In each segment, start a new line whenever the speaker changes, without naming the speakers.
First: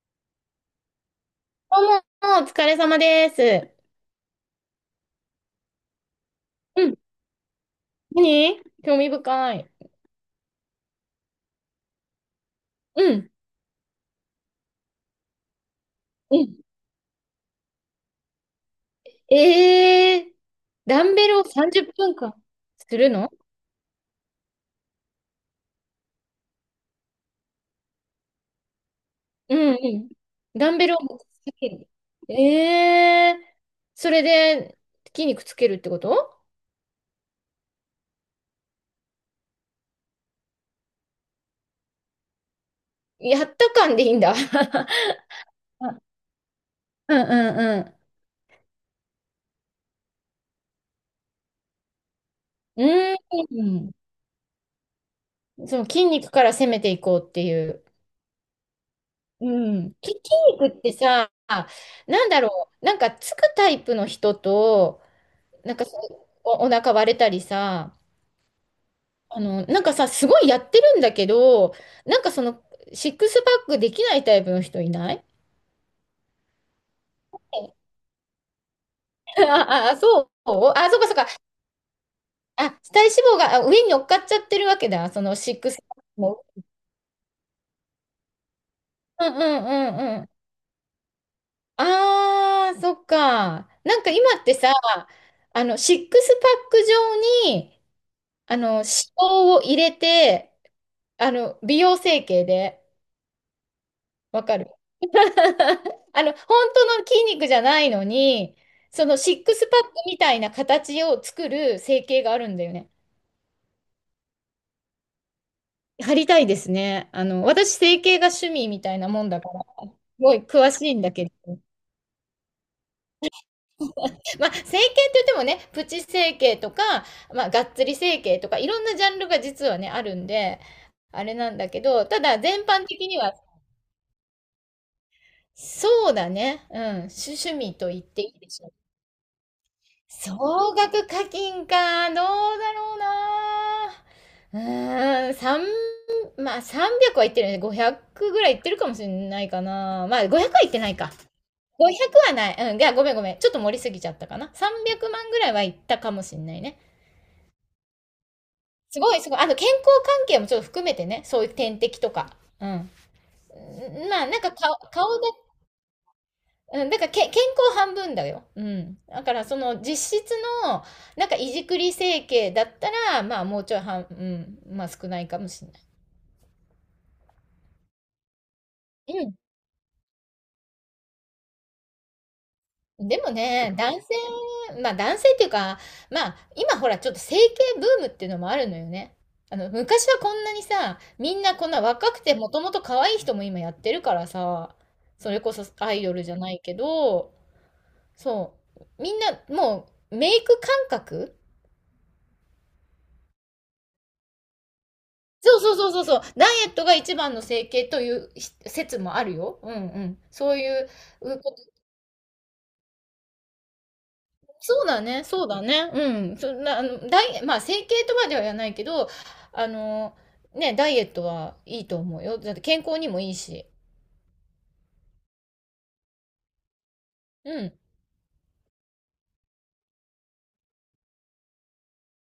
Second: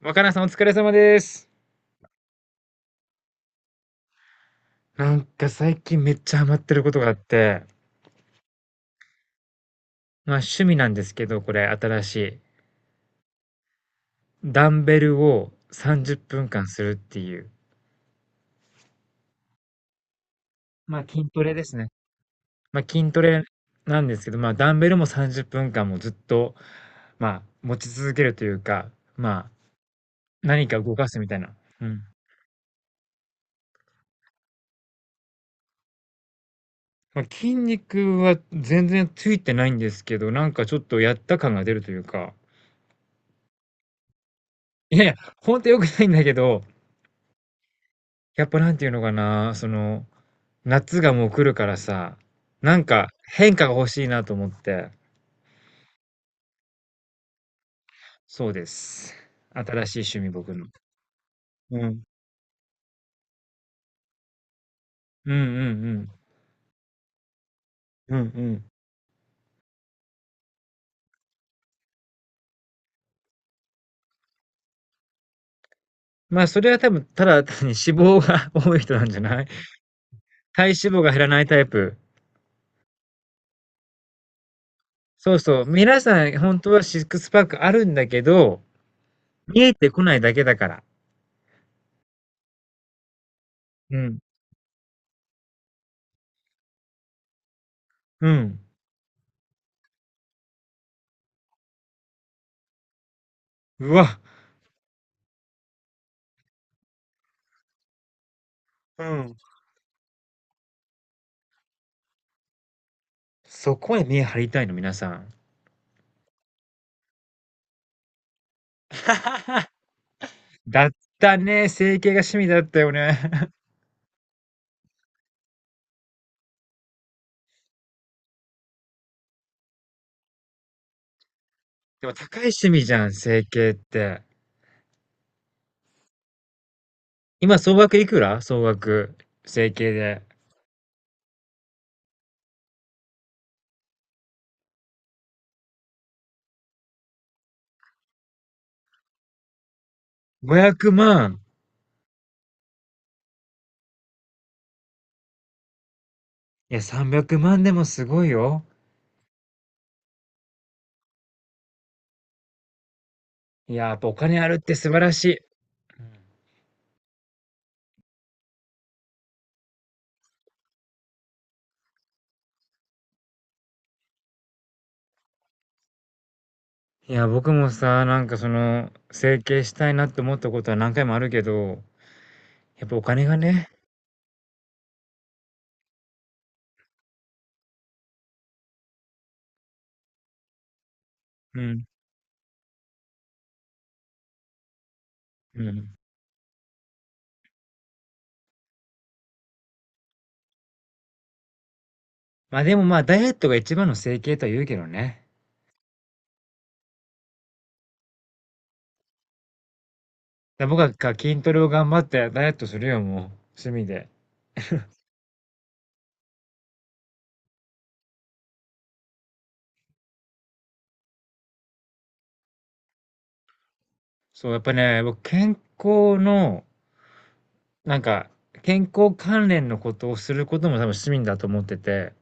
若菜さんお疲れ様です。
どうも、お疲れ様です。
なんか最近めっちゃハマってる
う
こ
ん、
とがあって、
何、興味深い。
趣味なんですけど、これ新しい。
うん、
ダンベルを30
う
分
ん。
間するっていう。
ええー、ダン
筋
ベル
ト
を
レです
30
ね。
分間する
筋ト
の？
レなんですけど、ダンベルも30分間もずっと、持ち続けるというか、まあ
うん、うん。
何
ダ
か
ンベ
動
ルを
かす
持ち
みたいな。
続け
う
る。
ん。
ええー、それで筋肉つけるってこと？
筋肉は全然ついてないんですけど、なんかちょっとやった感が出るというか、
やった感でいいんだ。
いやいや、ほ んと良く
あ、
ないんだけど、
うんうん
やっぱなんていうのかな、夏がもう来るからさ、な
う
んか
ん。
変
う
化が欲
ん。
しいなと思って。
うん。その筋肉から攻めていこうっていう。
そうです。
う
新
ん。
しい
き
趣
筋
味僕の。
肉ってさ、
うん。
なんだろう、なんかつくタイプの人と、
うんうん
なんか
う
さ、
ん。
お腹割れたりさ、
うんうん。
あの、なんかさ、すごいやってるんだけど、なんかその、シックスパックできないタイプの人いない？
それは多分ただ単に 脂肪が 多い人なんじゃない？体脂
そう
肪
か
が
そう
減
か。
らないタイプ。
あ、体脂肪が上に乗っかっちゃってるわけだ。そ
そ
の
う
シッ
そう、
クスパ
皆
ック
さん
も。
本当はシックスパックあるんだけど、
うんう
見
ん
えてこ
う
な
ん
い
うん。
だけだから。
ああ、そっか。
う
なんか
ん。
今ってさ、あの、シックスパック状に、
う
あ
ん。
の、脂肪を入れて、あの、美容整形で。
うわ、
わかる。あの、本当の筋肉じゃないのに、
う
そのシ
ん。
ックスパックみたいな形を作る整形があるんだよね。
そこへ目張りたいの、皆さん。
貼りたいですね。あの、私、整形が趣味みたいなもんだから、すごい詳し
だっ
いんだけれ
た
ど。
ね。整形が趣味だったよね。
まあ、整形って言ってもね、プチ整形とか、まあ、がっつり整形とか、いろんなジャンルが実はね、あるんで、あれなんだけど、
でも
た
高
だ、
い
全
趣味
般
じゃ
的
ん、
には、
整形って。
そうだね。うん、趣趣
今、総
味と
額
言っ
いく
ていい
ら
で
総
しょう。
額。整形で。
総額課金か、どうだろうな。うーん、まあ300はいってるよね。500ぐらいいってるかもしれないかな。まあ500はいっ
500
てないか。
万。
500はない。うん、いや、ごめん。ちょっと盛りすぎちゃったかな。300万ぐらいはいったかもしれない
い
ね。
や、300万でもすごいよ。
すごい。あと健康関係もちょっと含めてね。そういう点滴とか。うん。う
いや、やっぱ
ん、
お
まあな
金
ん
あ
か
るって
顔、
素晴ら
顔だ、
し
うん、だから健康半分だよ。うん。だからその実質の、なんかいじくり整形だったら、まあもうちょいうん、まあ少ないかもしれない。
い。いや、僕もさ、整形したいなって思ったことは何回もあるけど、やっぱお
うん。で
金
も
がね。
ね、男性、まあ男性っていうか、まあ今ほらちょっと整形ブームっていうのもあるのよね。あの、昔はこんなにさ、みんな
う
こんな
ん。
若くてもともと可愛い人も今やってるからさ、それこ
う
そ
ん。
アイドルじゃないけど、そう。みんなもうメイク感覚、
まあでもまあ、ダイエットが一番の整形とは言うけどね。
そうそうそうそうそう。ダイエットが一番の整形という説もあるよ。うんうん。そうい
僕
う、
は筋
う
ト
こ
レを
と。
頑張ってダイエットするよ、もう。趣味で。
そうだね、そうだね。うん。そんな、あの、ダイエまあ、整形とまでは言わないけど、あの、ね、ダイエットはいいと思うよ。だって健康にもいいし。
そう、やっぱね、僕、康の、
うん。
なんか、健康関連のことをすることも多分趣味だと思ってて、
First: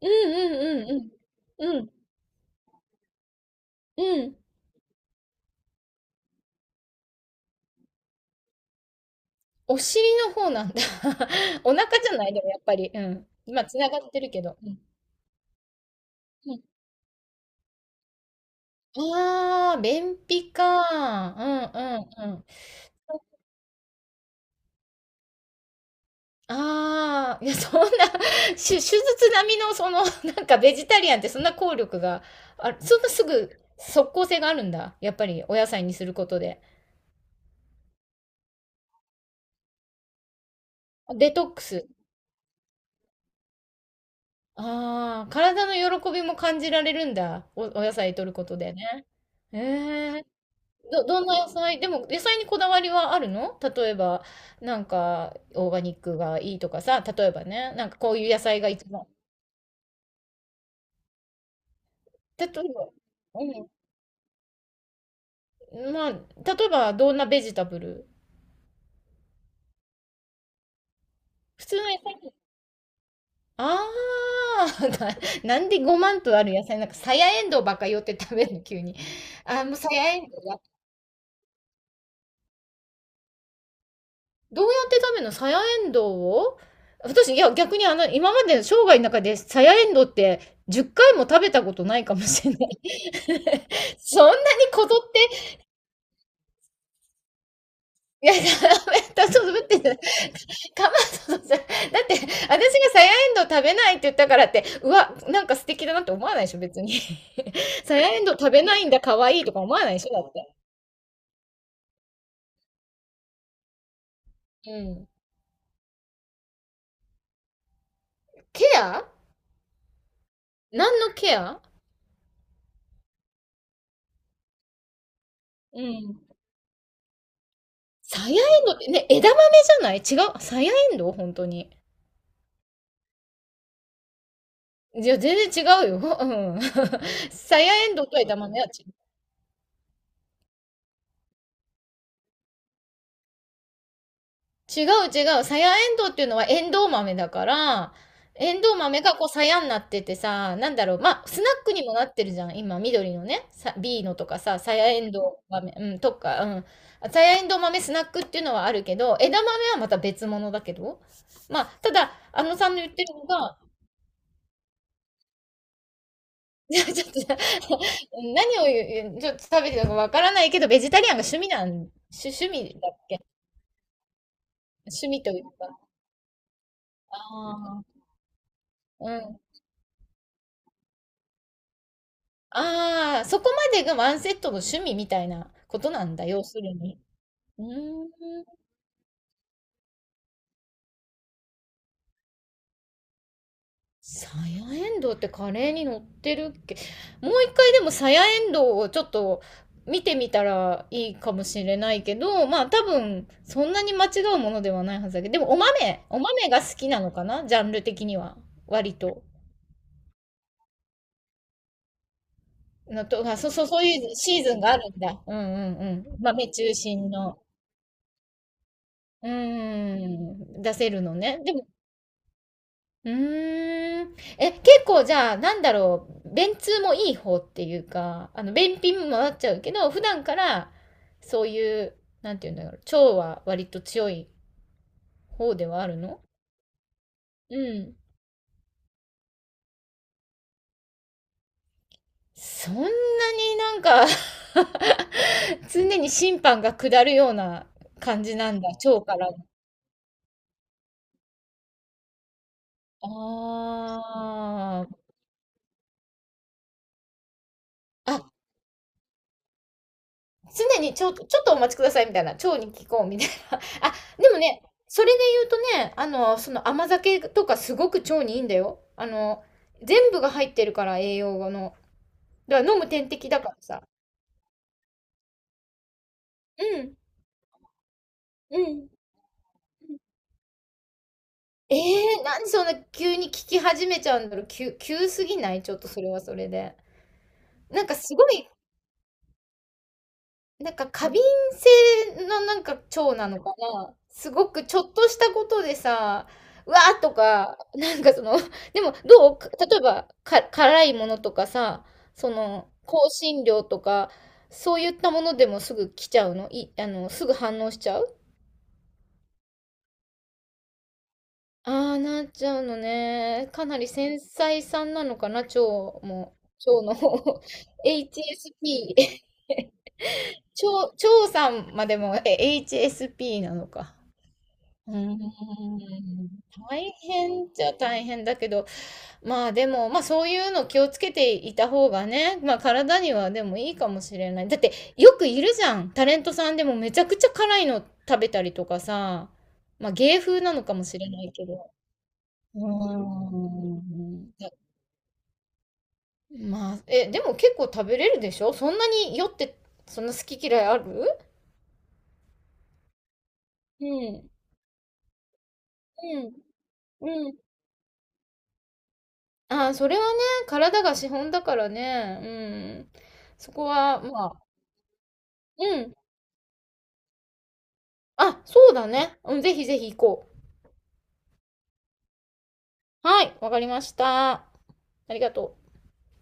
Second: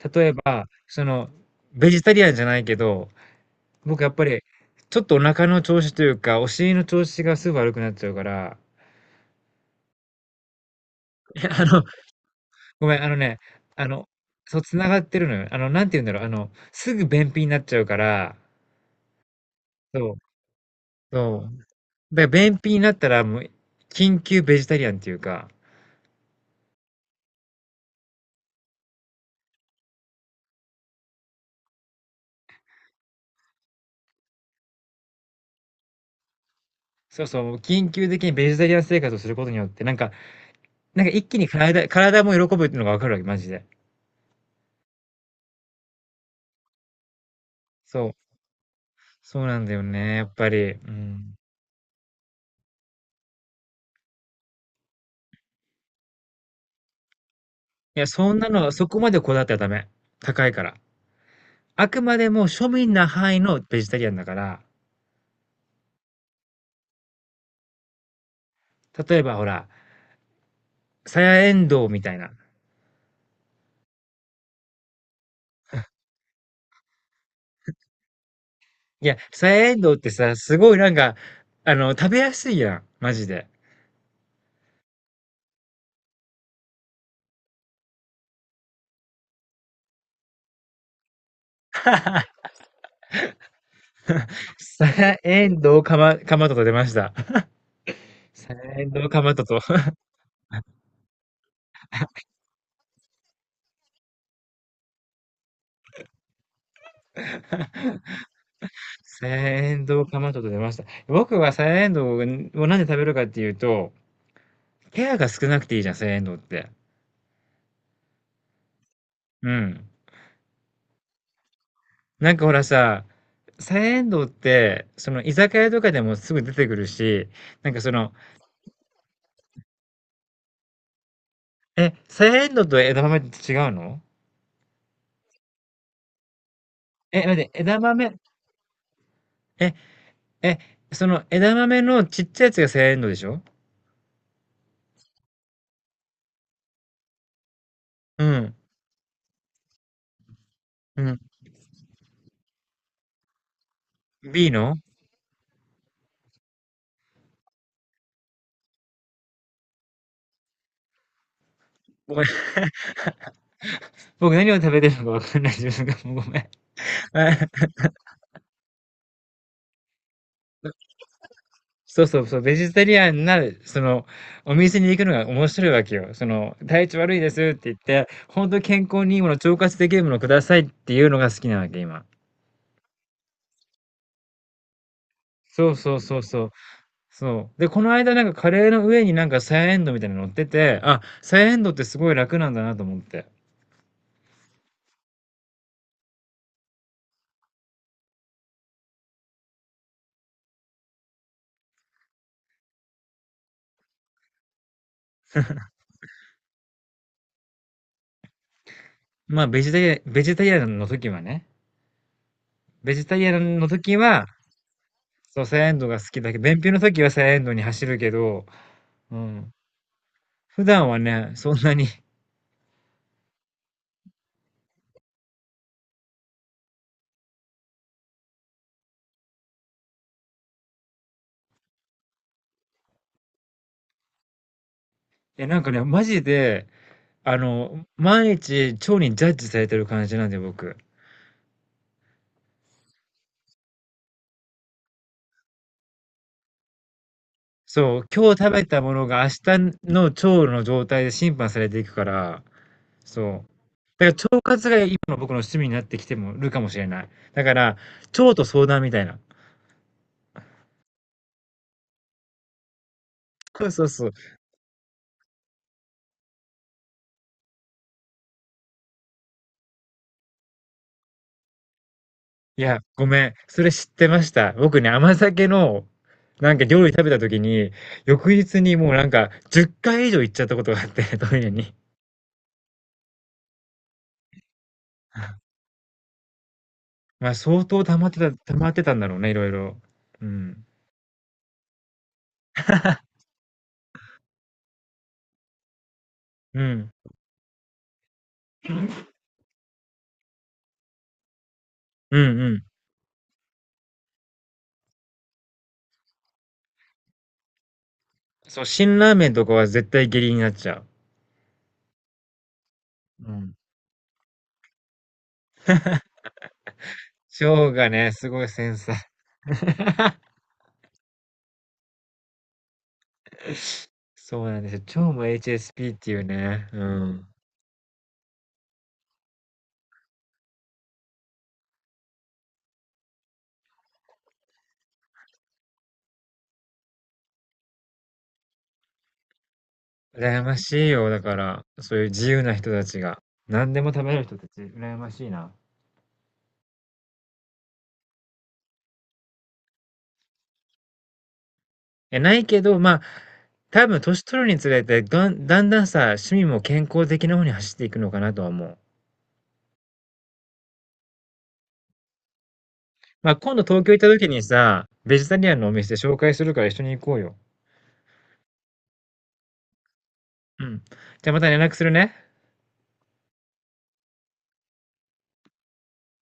うん
例えば、
うんう
そ
ん
の、
うん。う
ベ
ん。
ジタリアンじゃないけど、
う
僕やっぱ
ん。
り、ちょっとお腹の調子というか、お尻の調子がすぐ悪くなっちゃうから、
お尻の方なんだ。
いやあ
お
の、
腹じゃないでもやっぱ
ご
り。
め
う
ん、
ん。今つ
あ
なが
の、
ってるけど。
そう、
う
つ
ん。
ながってるのよ。なんて言うんだろう、
うん。
すぐ便秘になっちゃうから、
ああ、
そう、
便秘か。う
そう。
んう
だから
んうん。
便秘になったら、もう、緊急ベジタリアンっていうか、
ああ、いや、そんな、手術並みの、その、なんか、ベジタリアンってそんな効力が、あそんなすぐ、即効性があるんだ。やっぱり、お野菜にすることで。
そうそう、緊急的にベジタリアン生活をすることによって、なんか一
デ
気
ト
に
ックス。
体も喜ぶっていうのがわかるわけ、マジで。
ああ、体の喜びも感じられるんだ。お野
そう。
菜摂ることでね。
そうな
え
んだよね、や
え、
っぱり。う
ど、どん
ん。
な野菜でも、野菜にこだわりはあるの？例えば、なんか、オーガニックがいいとかさ、例えばね、なんか
いや、
こうい
そ
う
ん
野
な
菜が
の、そ
一
こ
番。
までこだわってはダメ。高いから。あくまで
例
も
え
庶
ば、
民な範囲の
う
ベジタリアンだから、
ん。まあ、例えば、どんなベジタブル、
例えばほら、さやえん
普通
どう
の野
みたいな。
菜。ああ、なんで5万とある野菜、なんかさやえんどうばっか寄って食べるの、急に。
いや、さ
あー、
や
も
え
う
ん
さ
どうっ
や
て
えん
さ、
どう
す
だ。
ごいなんか、あの、食べやすいやん、マジで。
どうやって食べるのさやえんどうを、私、いや、逆にあの、今までの生涯の中でさやえんどうって10回も食べたことないかもしれない。そんなに
さ
こぞっ
や
て、
えんどうかまとと出ました。
いや、ダ
さやえん
メ
どうか
だ、
ま
そ
と
う、
と。
待って、かまそさだって、私がさやえんどう食べないって言ったからって、うわ、なんか素敵だなって思わないでしょ、別に。さやえんどう食べないんだ、可
サヤ
愛いとか思
エ
わ
ン
ないで
ドウ
しょ、
カ
だ
マ
っ
トと
て。
出ました。僕はサヤエンドウをなんで食べるかっていうと、
うん。
ケアが少なくていいじゃん、サヤエンドウって。
ケア？
うん。
何のケア？
なんかほらさ、サヤエンドウって、その居酒屋と
う
かでも
ん。
すぐ出てくるし、なんかその、
さやえんどうってね、枝豆じゃない？違う。さやえんどう本当に。
え、サヤエンドウと枝豆って違うの？
いや、全然違うよ。うん。
え、待って、
さや
枝
えんどう
豆、
と枝豆は違う。
え、え、その枝豆のちっちゃいやつがサヤエンドウでしょ？
違う、違う。さやえんどうっていうのはエンドウ豆だから、
う
エ
ん。
ンドウ豆がこうさやになっててさ、なんだろう。
うん。
まあ、スナックにもなってるじゃん。今、緑のね、さ、B のとか
B
さ、さ
の
やえんどう豆、うん、とか、うん。さやえんどう豆スナックっていうのはあるけど、枝豆はまた別物だけど。まあ、ただ、
ごめん。
あのさんの言ってるのが、
僕何を食べてるのかわかんない自分がもうごめん。
いやちょっとさ、何を言う、ちょっと食べてたかわからないけど、ベジタリアンが
そうそうそう、
趣
ベジ
味だ
タリ
っ
ア
け？
ンな、その、お店に行く
趣
の
味
が
とい
面
う
白い
か、
わけよ。その、体調悪いですって言っ
あ
て、本当に健康
う
にいいもの、
ん。
腸活できるものくださいっていうのが好きなわけ、今。
ああ、そこまでがワンセットの趣味みたいな
そう
こと
そう
なん
そう
だ、要
そう。
するに。
そう。
う
で、この
ーん。
間なんかカレーの上になんかサヤエンドウみたいなの乗ってて、あ、サヤエンドウってすごい楽なんだなと思って。
サヤエンドウってカレーに乗ってるっけ？もう一回でもサヤエンドウをちょっと見てみたらいいかもしれないけど、まあ多分そんなに間違うものではないはずだけど、でもお豆が好きなのかなジャンル的には。割と。
ベジタリアンの時はね。ベジ
の
タリ
と、
ア
あ、そう
ン
そ
の
う、そう
時
いう
は、
シーズンがあるんだ。うんう
そう、サヤエン
ん
ドウが好
うん。
きだけど、
豆
便秘
中
の時は
心
サヤエ
の。
ンドウに走るけど、う
う
ん。
ーん。
普
出せ
段は
るの
ね、
ね。で
そん
も、
なに。
うーん。え、結構じゃあ、なんだろう、便通もいい方っていうか、あの、便秘もなっちゃうけど、普段から、そういう、なんていうんだろう、腸は割と強い
え、
方
なん
で
かね、
はある
マジ
の？
で、あ
う
の、
ん。
毎日腸にジャッジされてる感じなんで、僕。
そんなになんか、 常に審判が下るような
そう、
感
今
じ
日食
なん
べ
だ、
たも
腸
の
か
が明
ら。
日の腸の状態で審判されていくから、そう。だから腸活が
あ
今の僕の趣味になってきてもるかもしれない。だから、
あ。あ、
腸と相談みたいな。
常にちょっとお待ちくださいみたいな、腸に聞こうみたい
そうそう
な。あ、
そう。
でもね、それで言うとね、あの、その甘酒とかすごく腸にいいんだよ。あの、全部が入ってるから栄養の。だ
い
から飲
や、
む
ご
点
め
滴
ん。
だから
それ
さ。
知ってました。僕ね、甘酒の、なんか
う
料理
ん、
食べた時に、翌
う
日に
ん。
もうなんか10回以上行っちゃったことがあって、トイレに。
えー、なんでそんな急に聞き始めちゃうんだろう。急すぎな いちょっとそれはそれで。
まあ相当
なんかすごい、
溜まってたんだろうね、いろいろ。うん。
なんか過敏性のなんか腸なのかな。すごくちょっとしたことでさ、
う
「うわ！」
ん。
とか、なんかその、でもどう？例えば、辛いものとかさ、
う
そ
んうん。
の、香辛料とか、そういったものでもすぐ来ちゃうの？いあの、すぐ反応しちゃう？
そう、辛ラーメンとかは絶対下痢になっちゃう。
ああ、なっちゃうの
う
ね。
ん。
かなり繊細さんなのかな、腸も。腸の方
腸 が
エイ
ね、
チ
す
エ
ごい
ス
繊
ピ
細。
ー。HSP。ち腸さんまでも、え、HSP なのか。
そうなんです
うー
よ。腸も HSP っ
ん、
ていうね。う
大
ん。
変じちゃ大変だけど、まあでも、まあそういうの気をつけていた方がね、まあ体にはでもいいかもしれない。だってよくいるじゃん。タレントさんでもめちゃくちゃ辛いの食べたりとかさ、まあ芸風
羨
な
ま
のかも
しい
しれ
よ。だ
ない
か
け
ら、
ど。
そういう自由な
うー
人たちが。何でも食べれる
ん。
人たち、羨ましいな。
まあ、え、でも結構食べれるでしょそんなに酔って、そんな好き嫌いある？
え、ないけど、まあ、
う
多分年
ん。
取るにつれて、だんだんだんさ、
うん。
趣味も健康的
う
な
ん。
方に走っていくのかなとは思う。
ああ、それはね、体が資本だからね。うん。
まあ、
そ
今度
こ
東京行っ
は、
た
ま
時
あ、
にさ、ベジタリアンのお
うん。
店紹介するから一緒に行こうよ。
あ、そうだね。うん、ぜひぜひ行こ
うん。じゃあまた連絡するね。
う。はい、わかりました。ありがとう。